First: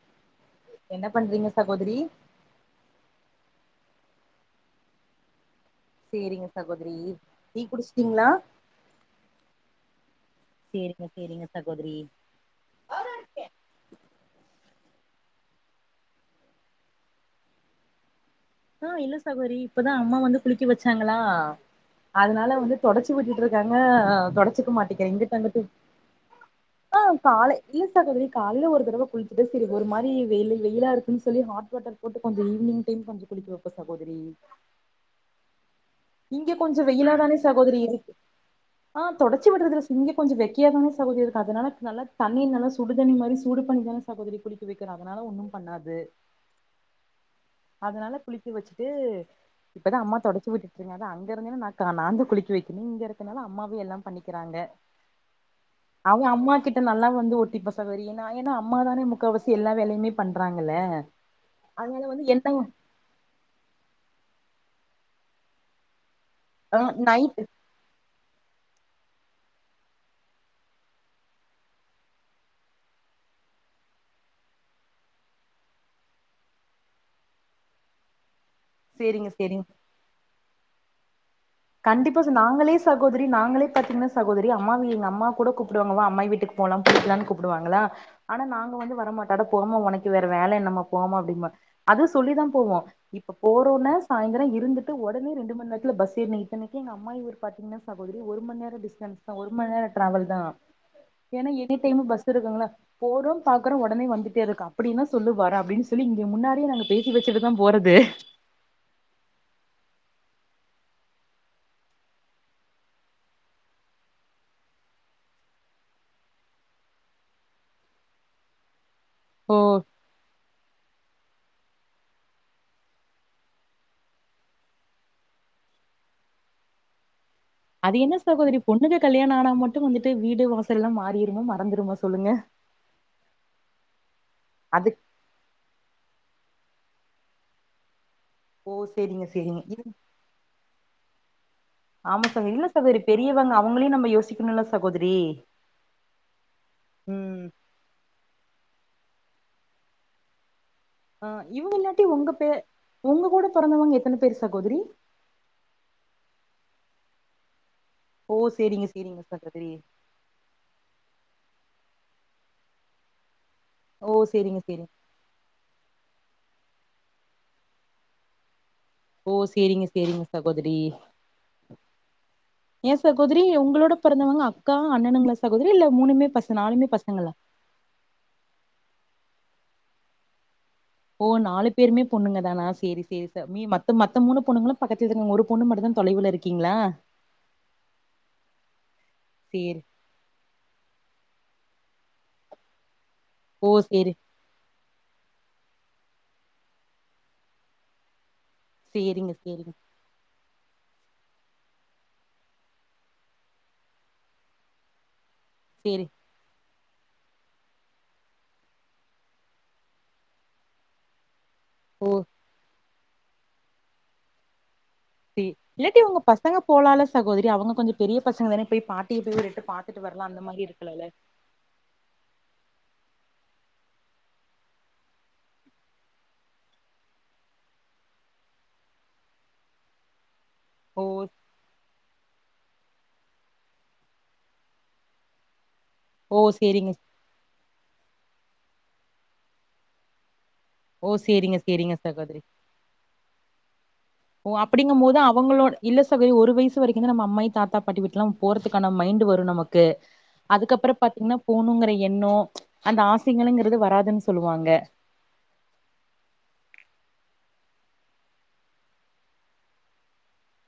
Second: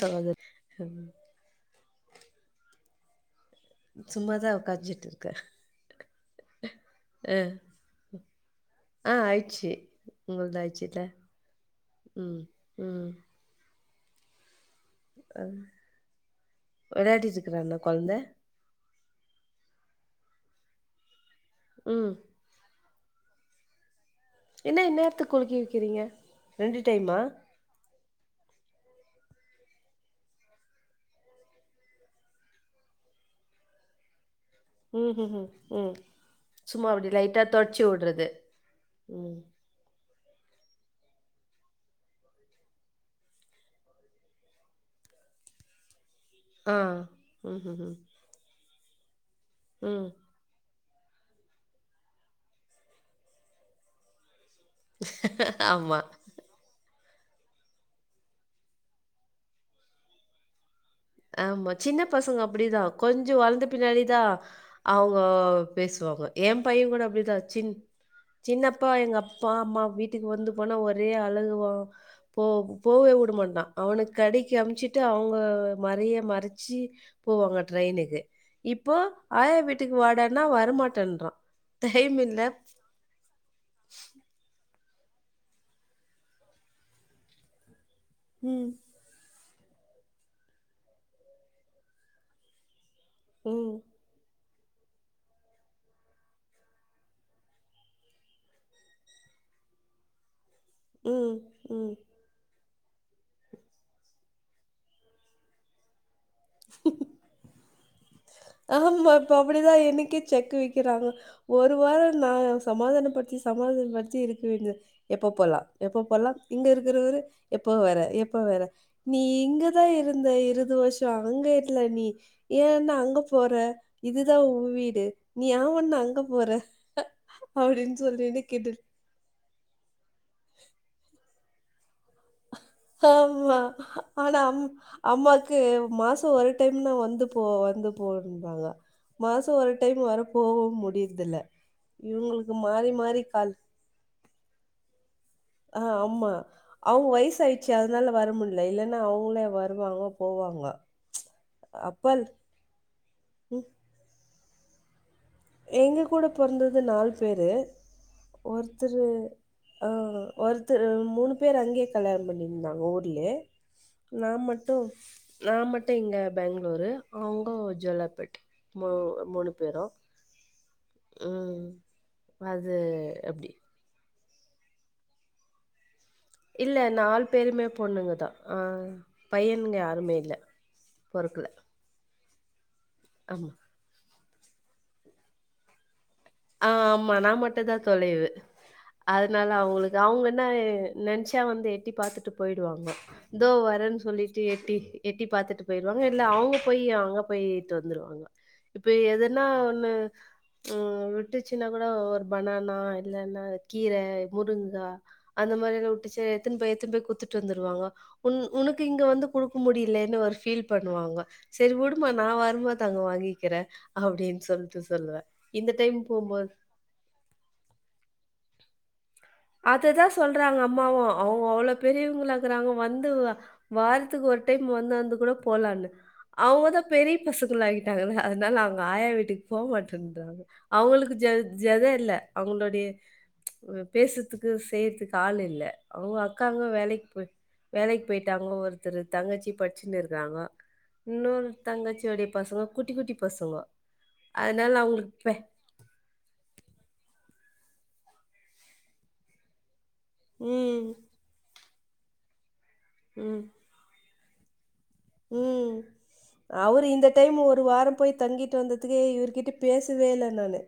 சகோதர் என்ன பண்றீங்க சகோதரி சும்மாதா உக்காஞ்சிட்டுருக்கே சேரிங்க சகோதரி டீ குடிச்சுட்டீங்ளா ஆ ஆயிச்சு உங்கள்து ஆயிச்சுல்ல சேரிங்க சேரிங்க சகோதரி ம் ம் அ வெளாடிட்டு இருக்குறான்னா கொழந்த ஆ இல்ல சகோரி இப்பதா அம்மா வந்து குளிக்க வச்சாங்களா ம் அதனால வந்து தொடச்சி வுட்டுட்டு ருக்காங்க தொடச்சிக்க என்ன மாட்டிக்கிறா இந்நேரத்துக்கு இங்கிட்டு குலுக்கி அங்கட்டு வைக்கிறீங்க ரெண்டு ஆ டைமா காலை இல்ல சகோதரி காலைல ஒரு தடவ குளிச்சுட்டு சரி ஒரு மாரி வெயில் வெயிலா இருக்குன் சொல்லி ஹாட் வாட்டர் போட்டு கொஞ்சோ ஈவ்னிங் டைம் கொஞ்சோ குளிக்க வப்பே சகோதரி ம் ம் ம் ம் இங்க கொஞ்சோ சும்மா அப்டி வெயிலாதானே லைட்டா சகோதரி தொடச்சி இருக்கு வுட்றது ஆ ம் தொடச்சு விட்றதுல இங்கே கொஞ்சோ வெக்கயாதானே சகோதரி இருக்கு அதனால நல்லா தண்ணிய நல்லா சுடு தண்ணி மாரி சூடு பண்ணி தா சகோதரி குளிக்க வக்கிறோ அதனால ஒண்ணு பண்ணாது ஆ ம்ஹும் அதனால குளிக்க வச்சுட்டு இப்பதா அம்மா தொடச்சு விட்டு இந்நேரோ அங்க இருந்தேன்னா ந நா தா குளிக்க வக்கணு இங்க இருக்கனால அம்மாவே எல்லா பண்ணிக்கிறாங்க ஆமா அவே அம்மா கிட்ட நல்லா வந்து ஒட்டிப்பா சகோதரி நா ஏன்னா அம்மா தானே முக்காவாசி எல்லா வேலயுமே பண்றாங்கல்ல ஆமா சின்ன அதனால வந்து பசங்க என்ன அப்டிதா கொஞ்சோ வளர்ந்த பின்னாடி தா அவுங்க பேசுவாங்க ஏ ஆ பய்யே கூட அப்டிதா நைட்டு சின் சின்னப்பா எங்க அப்பா அம்மா வீட்டுக்கு வந்து போனா ஒரே அழுகுவா போ போவே வுடமாட்டா அவனுக் கடைக்கு அம்ச்சிட்டு அவுங்க மறைய மறுச்சு போவாங்க ட்ரெயினுக்கு இப்போ சேரிங்க ஆயா சேரிங்க வீட்டுக்கு வாடனா வரமாட்டேன்றா கண்டிப்பா சிஸ் நாங்களேச் சகோதரி நாங்களே பாத்தீங்ன்னா சகோதரி அம்மா எங்க அம்மா கூட கூப்பிடுவாங்க வா அம்மாயி வீட்டுக்கு போலா குளிக்கலான்னு கூப்டுவாங்ளா ஆனா ம் நாங்க வந்து வரமாட்டோ அட போமா ஒனக்கு வேற வேல என்னம்மா போமா அப்டின்போ அதுவு சொல்லிதா போவோ இப்ப ம் போறோனா சாய்ந்தரோ இருந்துட்டு ஒடனே ரெண்டு மண் நேரத்துல பஸ் ஏறி இத்தனைக்கு எங்க அம்மாயி ஊரு பாத்தீங்ன்னா சகோதரி ஒரு மண் நேர டிஸ்டன்ஸ் தா ஒரு மண் நேரோ டிராவல் தா ம் ஏன்னா எனி ம் டைமு பஸ் இருக்குங்களா போறோ பாக்குறோ ஒடனே வந்துட்டே இருக்கோ அப்டினா சொல்லு வரோ அப்டின்னு சொ ல்லி இங்க முன்னாடியே நாங்க பேசி வச்சுட்டு தா போறது ஆமா இப்ப அப்டிதா எனக்கே செக் வக்கிறாங்க ஒரு வாரோ தா சமாதான படுத்தி சமாதானப்படுத்தி இருக்க வேண்டிய எப்ப போலா எப்ப போலா இங்க இருக்குறவரு எப்ப வர எப்ப வர நீ ஓ இங்கதா இருந்த இருது வருஷோ அங்க இல்ல நீ ஏன்னா அங்கப் போற இதுதா ஊ வீடு நீ ஆவுண்ணா அங்க போற அப்படின்னு அது என்னா சொல்லிட்டு சகோதரி கேட்டு பொண்ணுங்க கல்யாண ஆனா மட்டு வந்துட்டு வீடு வாசல்லா மாறிருமா மறந்துருமா சொல்லுங்க ஆம்மா ஆனா அம் அது அம்மாக் கு மாசோ ஒரு டைம்னா வந்து போ வந்து போன்பாங்க ஓ சரிங்க மாசோ சரிங்க ஒரு இது டைம் வர போவ முடியுறுதுல்ல ஆமா சகோ இல்ல சகோரி பெரியவங்க அவுங்களையு நம்ம யோசிக்கனுல சகோதிரி ஆ ஆம்மா அவுங்க வய்ச் ஆய்ட் ச்சு அதனால வர முல்ல இல்லன்னா அவுங்களா வருவாங்க போவாங்க ஆ இவுங்க இல்லாட்டி அப்பல் ஒங்க பே ஒங்க கூட பொறந்தவங்க எத்தன பேர் சகோதிரி எங்க கூட பொறந்தது நால் பேரு ஓ சரிங்க ஒருத்தரு சரிங்க சகோதரி ஆ ஒருத்தரு மூனு பேரு அங்கயே கல்யாண பண்ணியிருந்தாங்க ஊர்லே ஓ நா சரிங்க மட்டு சரிங்க நா மட்டு இங்க பேங்ளூரு அவுங்க ஜோல்லார்பேட் மூ மூனு பேரு சகோதிரி அது ஏ சகோதிரி அப்டி. உங்ளோட பொறந்தவங்க அக்கா அண்ணனுங்ளா சகோதிரி இல்ல மூனுமே பசங் இல்ல நால் பேருமே பொண்ணுங்கதா ஆ பையனுங்க யாருமே இல்ல ஓ பொறக்கல. நாலு பேருமே பொண்ணுங்க தானா சேரி சேரி சகோ ஆமா. நீ ம மத்த மூணு பொண்ணுங்களு பக்கத்தில ஒரு பொண்ணு மட்டு தா தொலைவுல இருக் ஆஹ் ஆம்மா நா மட்டு தா தொலைவு அதுனால சேரி. அவுங்களுக் அவுங்கன்னா ஏ நன்ச்சா வந்து எட்டி பாத்துட்டு பொய்டுவாங்க தோ ஓ வரேன் சேரி. சொல்லிட் டு எட்டி எட்டி பாத்துட்டு பொய்டுவாங்க இல்ல அவுங்க போய் அங்க போயிட்டு வந்துருவாங்க இப்ப சேரிங்க எதன்னா சேரிங்க. ஒண்ணு ம் விட் விட்டுச்சின்னா கூட ஒவ்வொர் பனானா இல்லன்னா கீர முருங்கா அந்த மாதிரில்லா சேரி. உட்டிசே எத்துன் போய் எத்துன் போய் குத்துட்டு வந்துருவாங்களா உன் உனக்கு இங்க வந்து குடுக்க முடியிலேன்னு ஒரு ஃபீல் பண்ணுவாங்க செரி உடுமா ஓ நா வருமோது அங்க வாங்கிக்கிறே அப்டின் சொல்ட்டு சொல்லுவே டி இல்லாட்டி ஒங்க பசங்க போலால சகோதரி அவுங்க கொஞ்சோ பெரிய பசங்க தானே போய் பாட்டிய போய் ஒர் எட் அதுதா சொல்றாங்க அம்மாவு அவ் ஓ அவ்ளோ பெரியவங்களா இக்குறாங்க வந்து வாரத்துக்கு ஒர் டைம் வந்தாந்து கூட போலான்னு அவுங்கதா பெரிய பசுங்களாய்ட்டாங்கள அதனால அவ்ங்க ஆயா வீட்டுக்கு போக மாட்டேன்றாங்க ஓ அவுங்களுக்கு ஜெத் ஜெதே இல்ல அவங்களுடைய பேசுதுக்கு செய்யிதுக்கு ஆள் இல்ல அவுங்க ஓ அக்காங்க சேரிங்க வேலக் போய் வேலக்கி போயிட்டாங்க ஒருத்தரு தங்கச்சி படிச்சின்னு இருக்காங்க ஓ இன்னொரு சேரிங்க சேரிங்க தங்கச்சியொடைய சகோதரி. பசங்க குட்டி குட்டி பசங்கோ ஓ அப்புடிங்கு மோது அவுங்களோட இல்ல சகோதரி ஒரு வயசு வரிக்கு தா நம்ம அம்மாய் தாத்தா பாட்டி வீட்டுக்கெல்லா போறதுக்கான மைண்ட் வரு நமக்கு ம் அதுக்கப்புறோ பாத்தீங்கன்னா போணுங்கற எண்ணோ அந்த ஆசங்களங்கறது வராதுன்னு சொல்லுவாங்க உம் அவரு இந்த டைம் ஒரு வாரோ போய் தங்கிட்டு வந்ததுக்கு இவரு கிட்ட பேசவே இல்ல நானு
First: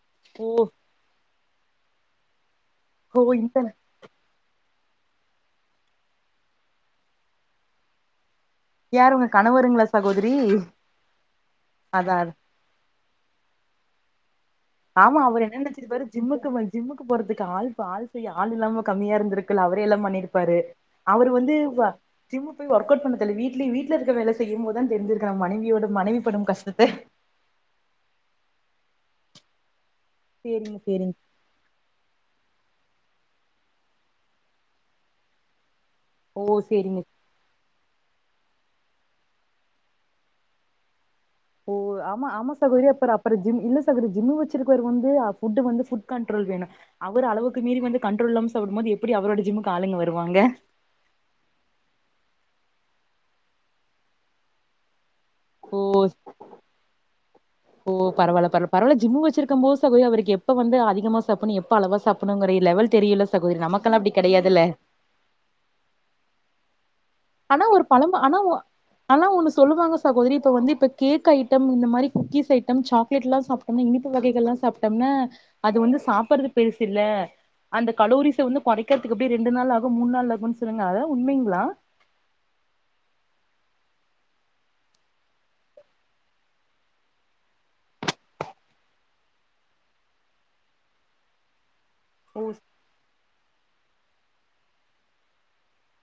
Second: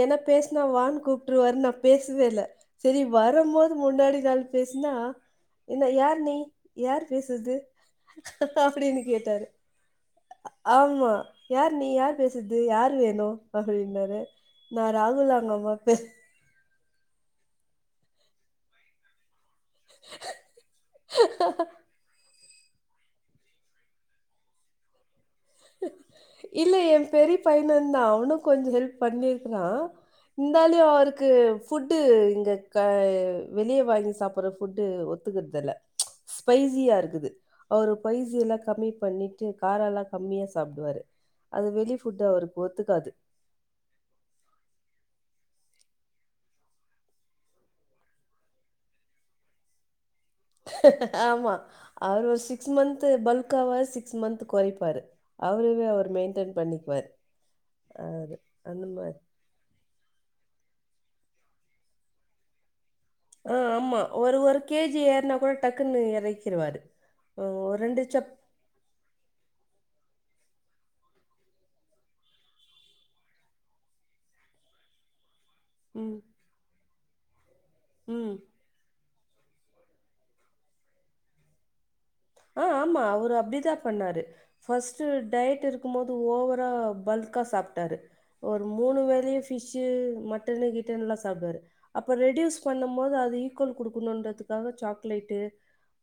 ஏனா ஓ பேசுனா வான் கூப்ட்டுருவாருனு நா பேசவேல்ல செரி ஓ இந்த வரமோது முன்னாடி நாள் பேசுனா இன்னா யார் நீ யார் பேசுரது அப்டின்னு யாரு உங்க கேட்டாரு கணவருங்களா சகோதரி ஆம்மா யார் நீ அதா யார் அது பேசுரது இது யாரு வேணு‌ அப்டின்னாரு நா ஆம்மா ராகுல் அவரு அவங்க என்னா அம்மா பே நெனச்சிருப்பாரு ஜிம்முக்கு ஜிம்முக்கு போறதுக்கு ஆள்ப்பு ஆள் செய்ய ஆள் இல்லாம கம்மியா இருந்திருக் கல அவரெ எல்லா பண்ணிருப்பாரு அவரு வந்து வா ஜிம்முக்கு போய் ஒர்க் அவுட் பண்ணணு தோழி வீட்லே வீட்ல இருக்க வேல செய்ய மோதா தெரிஞ்சிருக்கு மனைவி மனைவியோட படும் இல்ல கஷ்டத்த ஏ பெரிய பையனுந்தா அவனு கொஞ்சோ ஹெல்ப் பண்ணிருக்றா சேரிங்க இந்தாலயு சேரிங்க அவருக்கு ஃபுட்டு இங்கக வெளிய வாங்கி சாப்புற ஃபுட்டு ஒத்துக்கறதில்ல ஓ ஸ்பைசியா சேரிங்க இருக்குது அவரு பைசி எல்லா கம்மி பண்ணிட்டு காரலா கம்மியா சாப்டுவாரு ஓ ஆமா ஆமா சகோதரி அப்பற அப்பற ஜிம் இல்ல சகோதரி ஜிம்மு வச்சிருக்கவருக்கு வந்து ஃபுட்டு வந்து ஃபுட் கண்ட்ரோல் வேணு அவர் அளவுக்கு மீறி வந்து கண்ட்ரோல் இல்லாம சாப்டும்போது எப்டி அவரோட ஜிம்முக்கு ஆளுங்க வருவாங்க ஆமா அவர் ஒரு சிக்ஸ் மந்த்து பல்க்காவாரு சிக்ஸ் மந்த்து கொறைப்பாரு அவரவே அவர் மெயின்டென் பண்ணிக்குவாரு ஓ பரவால பரல பரவால ஜிம்மு வச்சிருக்கோம்போ சகோதரி அவருக்கு எப்ப வந்து அதிகமா சாப்பணு எப்ப அளவா சாப்பணுங்ற லெவல் தெரியல ஆ ஆமா ஒரு ஒரு கேஜி ஏறுனா கூட டக்குன்னு எறக்கிருவாரு ஆனா ஒரு பழம்ப ஆனா ஒ அ ஆனா ஒன்னு சொல்லுவாங்க சகோதரி இப்போ வந்து இப்ப கேக் ஐட்டம் இந்த மாரி குக்கீஸ் ஐட்டம் சாக்லேட்லா சாப் டம்னா இனிப்பு வகைகள்லா சாப்ட்டம்னா அது வந்து ம். சாப்பறது பெருசு இல்ல அந்த ம். கலோரிச வந்து கொறைக் கறதுக்கு எப்டி ரெண்டு நாளாகும் மூன் நாள் ஆகுன் சொறாங்க அதலா உண்மைங்ளா ஆ ஆமா அவுரு அப்டிதா பண்ணாரு ஃபஸ்ட்டு டயட் இருக்கும்போது ஓவரா பல்க்கா சாப்ட்டாரு ஒரு மூனு வேளையு ஃபிஷ்ஷு மட்டனு கிட்டனுலா சாப்டுவாரு அப்ப ஓ ரெடியூஸ் பண்ணம் போது அது ஈக்குவல் குடுக்கணுன்றதுக்காக சாக்லேட்டு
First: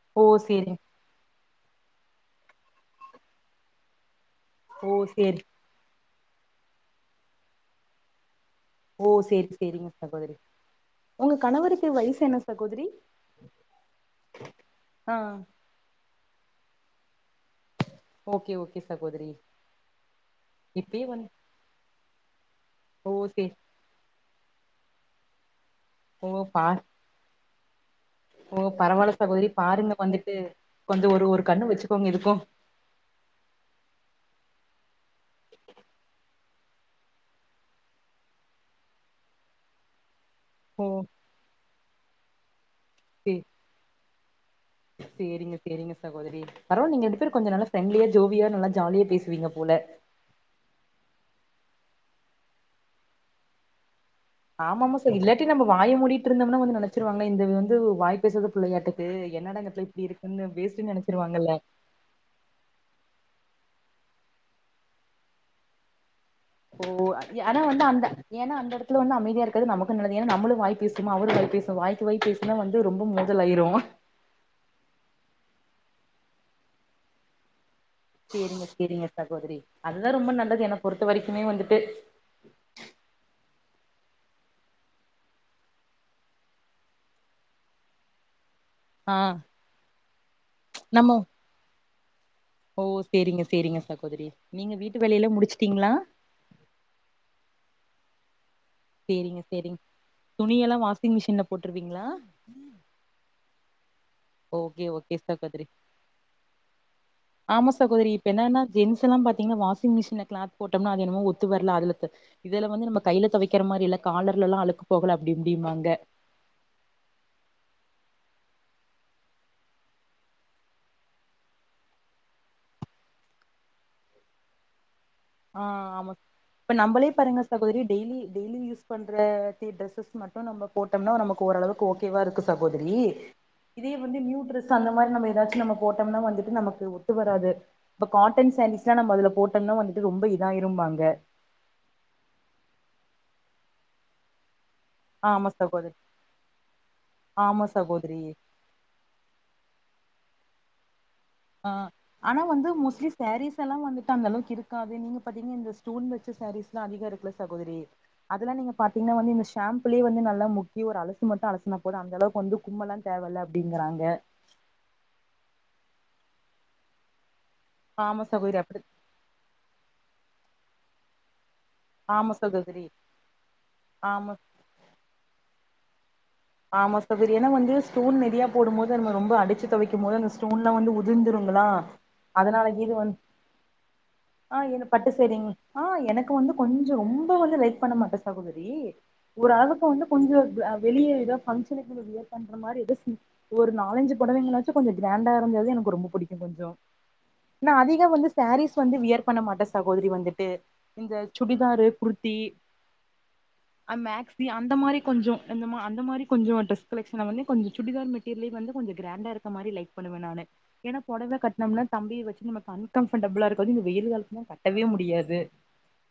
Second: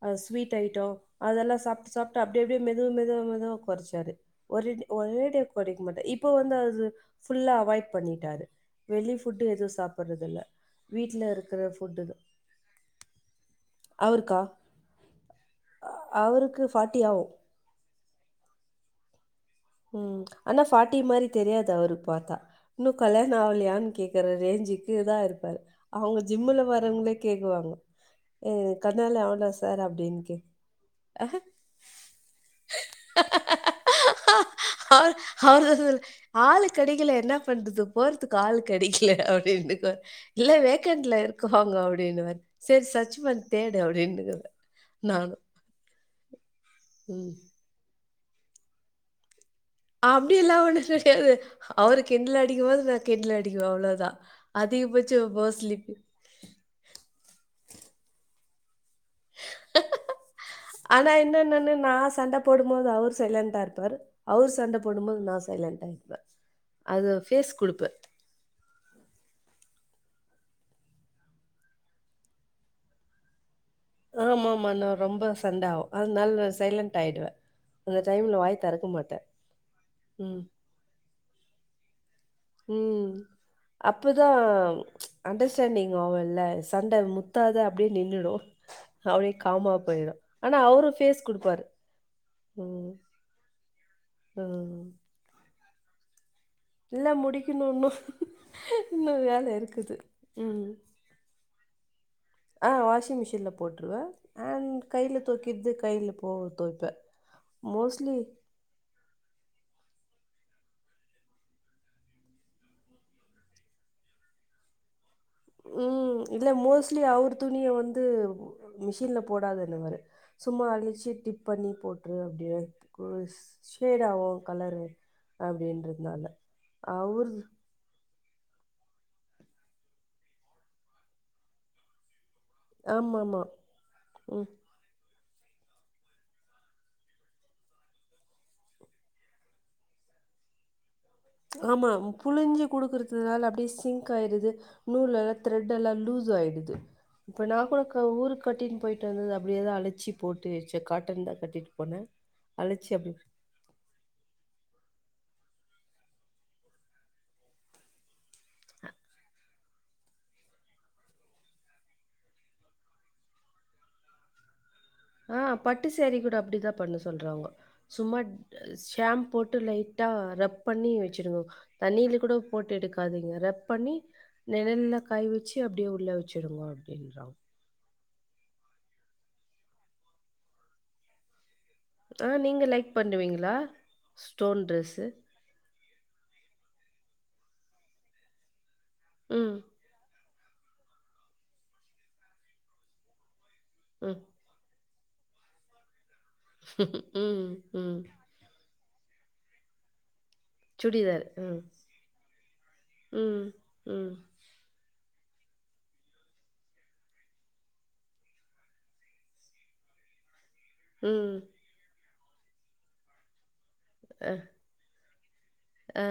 அ ஓ ஸ்வீட் சேரிங்க ஐட்டோ அதெல்லா சாப்ட்டு சாப்ட்டு அப்டி அப்டியே மெதுவா மெதுவா மெதுவா கொறச்சாரு ஒரு அடி ஓ ஒரே சேரி அடியா கொறைக்க மாட்டா இப்ப வந்து அது ஃபுல்லா அவாய்ட் பண்ணிட்டாரு ஓ வெளி ஃபுட்டு சேரி எதுவு சேரிங்க சகோதரி சாப்பறதில்ல வீட்ல உங்க இருக்கற கணவருக்கு ஃபுட்டுதா வயசு என்ன சகோதரி அவுருக்கா ஆ அவுருக்கு ஃபாட்டி ஆவு ஓகே ஓகே சகோதரி ம் ஆனா ஃபாட்டி இப்பயே வந்து மாரி தெரியாது அவுருப் பாத்தா இன்னுக் ஓ கல்யாண சே ஆவுலியான் கேக் க்கற ரேஞ்சுக்குதா இருப்பாரு அவுங்க ஓ ஜிம்முல பா வறவுங்ளே கேக்குவாங்க எ ஓ பரவால்ல கண்ணாலே சகோதரி ஆவுனா சார் பாருங்க அப்டின் வந்துட்டு கேப் கொஞ்சோ ஒரு அ அ ஒரு கண்ணு வச்சுக்கோங்க இதுக்கு அவுரு அவுருதா சொல் ஆளு கெடைக்கல என்னா பண்றது போறதுக்கு ஆளு கெடைக்கல அப்டினுக்கோ இல்ல ஓ வேக்கண்ட்ல இருக்காவுங்க அப்டினுவாரு சேரி சர்ச் சே பண் தேடு அப்டின்னுங்கத சேரிங்க சேரிங்க சகோதரி பரவால் நீங்க ரெண்டு ம். பேரு கொஞ்ச நல்லா ஃப்ரெண்ட்லியா ஜோவியா நல்லா ஜாலியா பேசுவீங்க போல அப்டிலா ஒன்னுங் கெடையாது அவுரு கிண்டலடிக்கும் போது நா கிண்டல் அடிக்குவே அவ்ளோதா ஆமாமா சார் இல்லாட்டி நம்ம வாய மூடிட்ருந்தம்னா வந்து நெனச்சிருவாங்னே இந்த வந்து வாய்ப் பேசாத பிள்ளையாட்டக் து என்னடா இந்தப்ள இப்டி இருக்குன்னு வேஸ்டுன் நெனச்சிருவாங்கல்ல நா சண்டப் போடும்போது அவுரு சைலண்டா இருப்பாரு அவுரு சண்ட போடும்போது நா சைலண்டா ஆயிப்பே ஓ அதி ஆனா வந்து அந்த எனா அந்த எடத்துல வந்து அமைதியா இருக்கது நமக்கு நல்லது எனா நம்மளு வாய்ப் பேசுமா அவுரு வாய்ப்பேசு வாய்க்கு வாய்ப்பேசு னா வந்து ரொம்ப மோதலாயிருவோ ஆமாமா நா ரொம்ப சண்ட ஆவு அதனால் நா சைலண்ட் ஆயிடுவே சேரிங்க சேரிங்க சகோதரி அதுதா ரொம்ப ம். நல்லது என்ன பொறுத்த வரைக்குமே வந்துட்டு ம் அப்பதாம் அண்டர்ஸ்டாண்டிங் ஆவுல்ல சண்ட முத்தாத அப்டியே நின்னுடு ஆ அவியே காமாப் போயிரு ஆனா அவுரு நம்ம ஃபேஸ் குடுப்பாரு ஓ ம். சேரிங்க சேரிங்க சகோதரி நீங்க ம். வீட்டு வேலை எல்லாம் முடிச்சுட்டீங்ளா இல்ல முடிக்கிணு இன்னு சேரிங்க சேரிங் துணியெல்லா வாஷிங் மிஷின்ல போட்ருவீங்ளா ஆ வாஷிங் மிஷின்ல போட்ருவே அண்ட் ஓகே ஓகே கைலத் சகோதரி தொவைக்கிறது கைல போ தொவைப்பே மோஸ்ட்லி ஜென்ஸ்சுலாம் பாத்தீங்னா வாஷிங் மிஷின்ல கிளாத் போட்டம்னா அது என்மோ ஒத்து வர்ல அதுலத்த இதல வந்து நம்மக் கைலத் தொவைக்கிற மாரி இல்லக் காலர்லலா அழுக்குப் போகல அப்டி இப்டிம்பாங்க ம் இல்ல மோஸ்ட்லி அவுரு துணிய வந்து மிஷின்ல போடாதன்னுவாரு சும்மா அடிச்சி டிப் பண்ணி போட்டுரு அப்டியே ம் ஷேடாவு கலரு ஆ ஆமா அப்படின்றதுனால இப்ப நம்மளே அவரு பாருங்க சகோதரி டெய்லி டெய்லி யூஸ் பண்ற தே டிரஸ்ஸஸ் மட்டு நம்ம போட்டோம்னா நமக்கு ஓரளவுக்கு ஓ கேவா இருக்கு சகோதரி ஆமா ஆமா இதே வந்து ம் நியூட்ரஸ் அந்த மாரி நம்ம ஏதாச்சும் நம்ம போட்டோம்னா வந்துட்டு நமக்கு ஒத்து வராது இப்ப காட்டன் சேரீஸ்லா நம்ம அதுல போட்டோம்னா வந்துட்டு ரொம்ப இதா ஆயிரும்பாங்க ஆமா புழிஞ்சி குடுக்குறதுனால அப்டியே சிங்க் ஆயிருது நூல்லெல்லா ஆமா த்ரெட்ல்லா சகோதரி லூஸ் ஆயிடுது இப்போ நா ஆமா கூட க சகோதரி ஊருக்கு கட்டின் போயிட்டு வந்தது அப்டியேதா அழச்சி போட்டு வச்சே காட்டன் தா ஆ ஆனா வந்து மோஸ்லி சேரீஸ் எல்லா வந்துட்டு அந்த அளவுக்கு இருக்காது நீங்க பாத்தீங்க இந்த ஸ்டோன் வச்ச சாரீஸ்லா அதிக இருக்குல சகோதரி அதெல்லா நீங்க பாத்தீங்கன்னா வந்து இந்த ஷாம்புலயே வந்து நல்லா முக்கி ஒரு அலசு மட்டு அலசனா போத அந்தளவுக்கு வந்து ரொம்பலா தேவ இல்ல அப்டிங்கிறாங்க ஆ பட்டு சேரீ கூட அப்டிதான் பண்ண சொல்றாங்கோ சும்மா ஆமா சகோதரி அப்படி ஷாம்பு போ ட்டு லைட்டா ரப் பண்ணி வச்சிருவோ தண்ணில ஆமா கூட போட்டு சகோதரி எடுக்காதீங்க ரப் பண்ணி ஆமா நெழல்ல காய் வச்சி அப்டியே உள்ளே வச்சி ஆமா சகோதரி ஏனா வந்து ஸ்டோன் நிறையா போடும்போது நம்ம ரொம்ப அடிச்சு துவைக்கும் போது அந்த ஸ்டோன் எல்லா வந்து உதிர்ந்துருங்களா ஆ நீங்க அதனால லைக் கீது வந்து பண்ணுவீங்களா? ஆ ஸ்டோன் என்ன ட்ரெஸ்ஸு. பட்டு சேரிங் ஆ எனக்கு வந்து கொஞ்சோ ரொம்ப வந்து லைக் பண்ண மாட்டே சகோதரி ம். ஓரளவுக்கு வந்து கொஞ்சோ அ வெளிய எதோ பங்ஷன்னுக்கு வியர் பண்ற மாரி எதோ சி ஒரு நாலஞ்சு ம். பொடவைங்கள ச்சு கொஞ்சோ கிராண்டா இருந்தது எனக்கு ரொம்ப புடிக்கு கொஞ்சோ ம். நா ம். அதிக வந்து சேரீஸ் வந்து வியர் பண்ண மாட்ட சகோதரி வந்துட்டு இந்த சுடிதார். ம். சுடிதாரு குர்தி ம். ம். அமேக்ஸ் நீ அந்த மாரி கொஞ்சோ இந்த அந்த மாரி கொஞ்சோ ட்ரெஸ் கலெஷனை வந்து கொஞ்சோ சுடிதார் மெட்டீரியலையு வந்து கொஞ்சோ கிராண்டா இருக்க மாரி லைக் பண்ணுவ நானு ஏன்னா ம். பொடவை கட்டனம்னா தம்பியை வச்சு நமக்கு அன்கம்ஃபர்டபுளா இருக்காது இந்த அ. வெயில்காலத்துக்கலா கட்டவே முடியாது ஆ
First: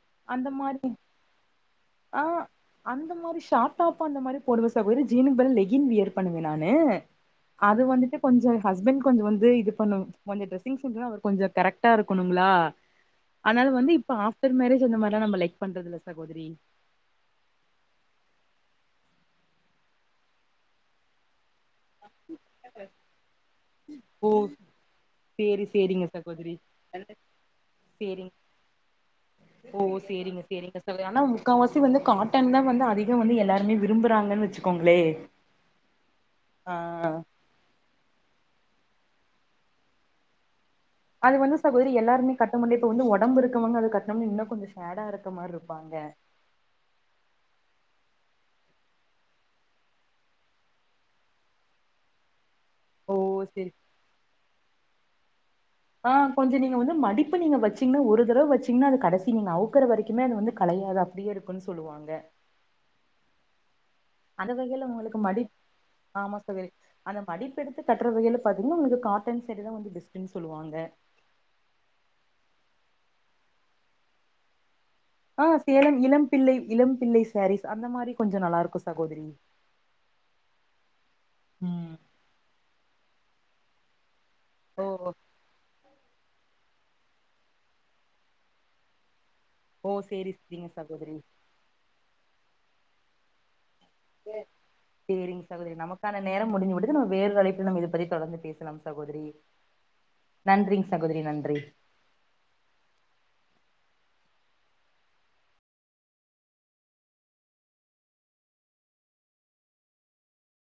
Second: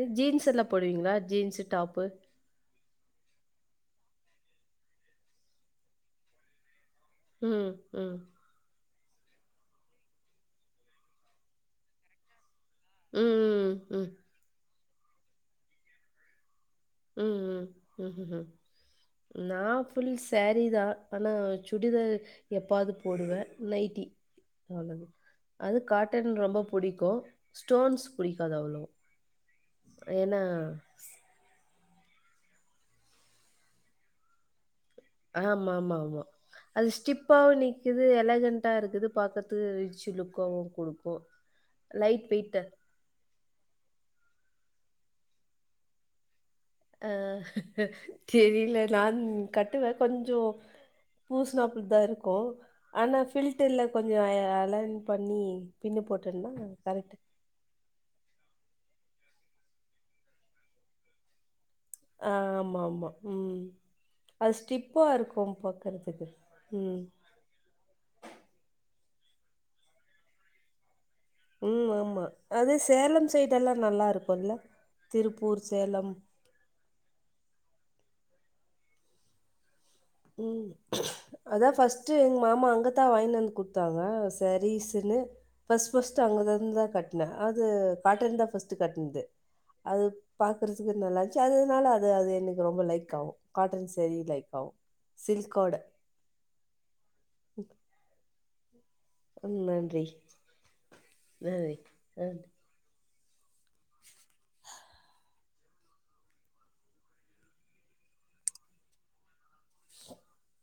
அ ஜீன்ஸ் அந்த எல்லா மாரி போடுவீங்களா ஜீன்ஸ் டாப் ஆ அந்த மாரி ஷாட் டாப் அந்த மாரி போடுவ சகோதரி ஜீனுக்கு பதில் லெகின் வியர் பண்ணுவே நானு ம். அது ம். வந்துட்டு கொஞ்ச ஹஸ்பண்ட் கொஞ்ச வந்து இது பண்ணு கொஞ்சோ டிரெஸிசென் அவர் கொஞ்ச கரைக்டா இருக்கணுங்களா அதனால ம். வந்து ம். இப்ப ஆஃப்டர் மேரேஜ் அந்த மாதிரியலா நம்ம லைக் பண்றது இல்ல சகோதரி ம் ம் ம்ஹூம் நா ஃபுல் சேரீ தா ஆனா சுடிதார் எப்பாவது போடுவே நைட்டி ஓ அவளோ தா சேரி அது சேரிங்க காட்டன் சகோதரி ரொம்ப புடிக்கு ஸ்டோன்ஸ் சேரிங் புடிக்காது அவளோவா ஓ சேரிங்க சேரிங்க ஆனா முக்கால்வாசி வந்து காட்டன் தா வந்து அதிக வந்து எல்லாருமே விரும்புறாங்கன்னு வச்சுக்கோங்களே ஆமா ஆமா ஆமா ஆ அது ஸ்டிப்பாவு நீக் குது எலகெண்டாக இருக்குது பாக்குறதுக்கு ரிச் லுக்காவு குடுக்கு அது வந்து சகோதரி எல்லாருமே கட்டமுடி இப்ப வந்து ஒடம்பு இருக்கவங்க அத கட்டினோம்னு இன்னு கொஞ்ச ஷேடா இருக்க மாரி இருப்பாங்க அ தெரியல நா கட்டுவே கொஞ்சோ பூசுனாப்படிதா இருக்கு ஓ ஆனா சேரி ஃபில்டர்ல கொஞ்ச அ அலைன் பண்ணி பின்னு ஆ போட்டேன்னா கொஞ்ச நீங்க வந்து கரெக்ட் மடி இப்ப நீங்க வச்சீங்கன்னா ஒரு தடவை வச்சீங்கன்னா அது கடைசி நீங்க அவுக்குற வரைக்குமே அது வந்து களையாது அப்டியே இருக்குன்னு சொல்லுவாங்க ஆ ஆம ஆமா ம் ம் அந்த அது வகையில ஸ்டிப்பா உங்களுக்கு இருக்கும் பார்கறதுக்கு ம் மடிப்பெடுத்து கட்டுற வகையில பார்த்திங்கன்னா உங்களுக்கு காட்டன் சாரி தான் வந்து பெஸ்டுன்னு சொல்லுவாங்க ம் ஆமா அது சேலம் சைடெல்லாம் நல்லா இருக்கும்ல்ல ஆ சேலம் இளம் பிள்ளை இளம் பிள்ளை சேரீஸ் அந்த மாரி கொஞ்சோ நல்லா இருக்கும் சகோதிரி ம் அதான் ஃபஸ்ட்டு எங்க மாமா அங்க தான் வாய்ன் வந்து குடுத்தாங்க ஓ ஜரீஸ்ன்னு ஃபஸ்ட் ஃபஸ்ட்டு அங்க இருந்துந்தான் கட்டினேன் அது காட்டன் தான் ஃபஸ்ட்டு கட்னது ஓ அது சேரி சேரிங்க பாக்குறதுக்கு சகோதரி நல்லா இருஞ்ச்சு அதனால அது அது எனக்கு ரொம்ப லைக் ஆகும் காட்டன் தெறி லைக் ஃ பாகு சேரிங்க சகோதிரி நமக்கான நேரம் முடிஞ்சு விட்டது நம்ம வேறு அழைப்புல நம் இதை பத்தி தொடர்ந்து பேசலாம் சகோதிரி நன்றி நன்றி சகோதிரி நன்றி இ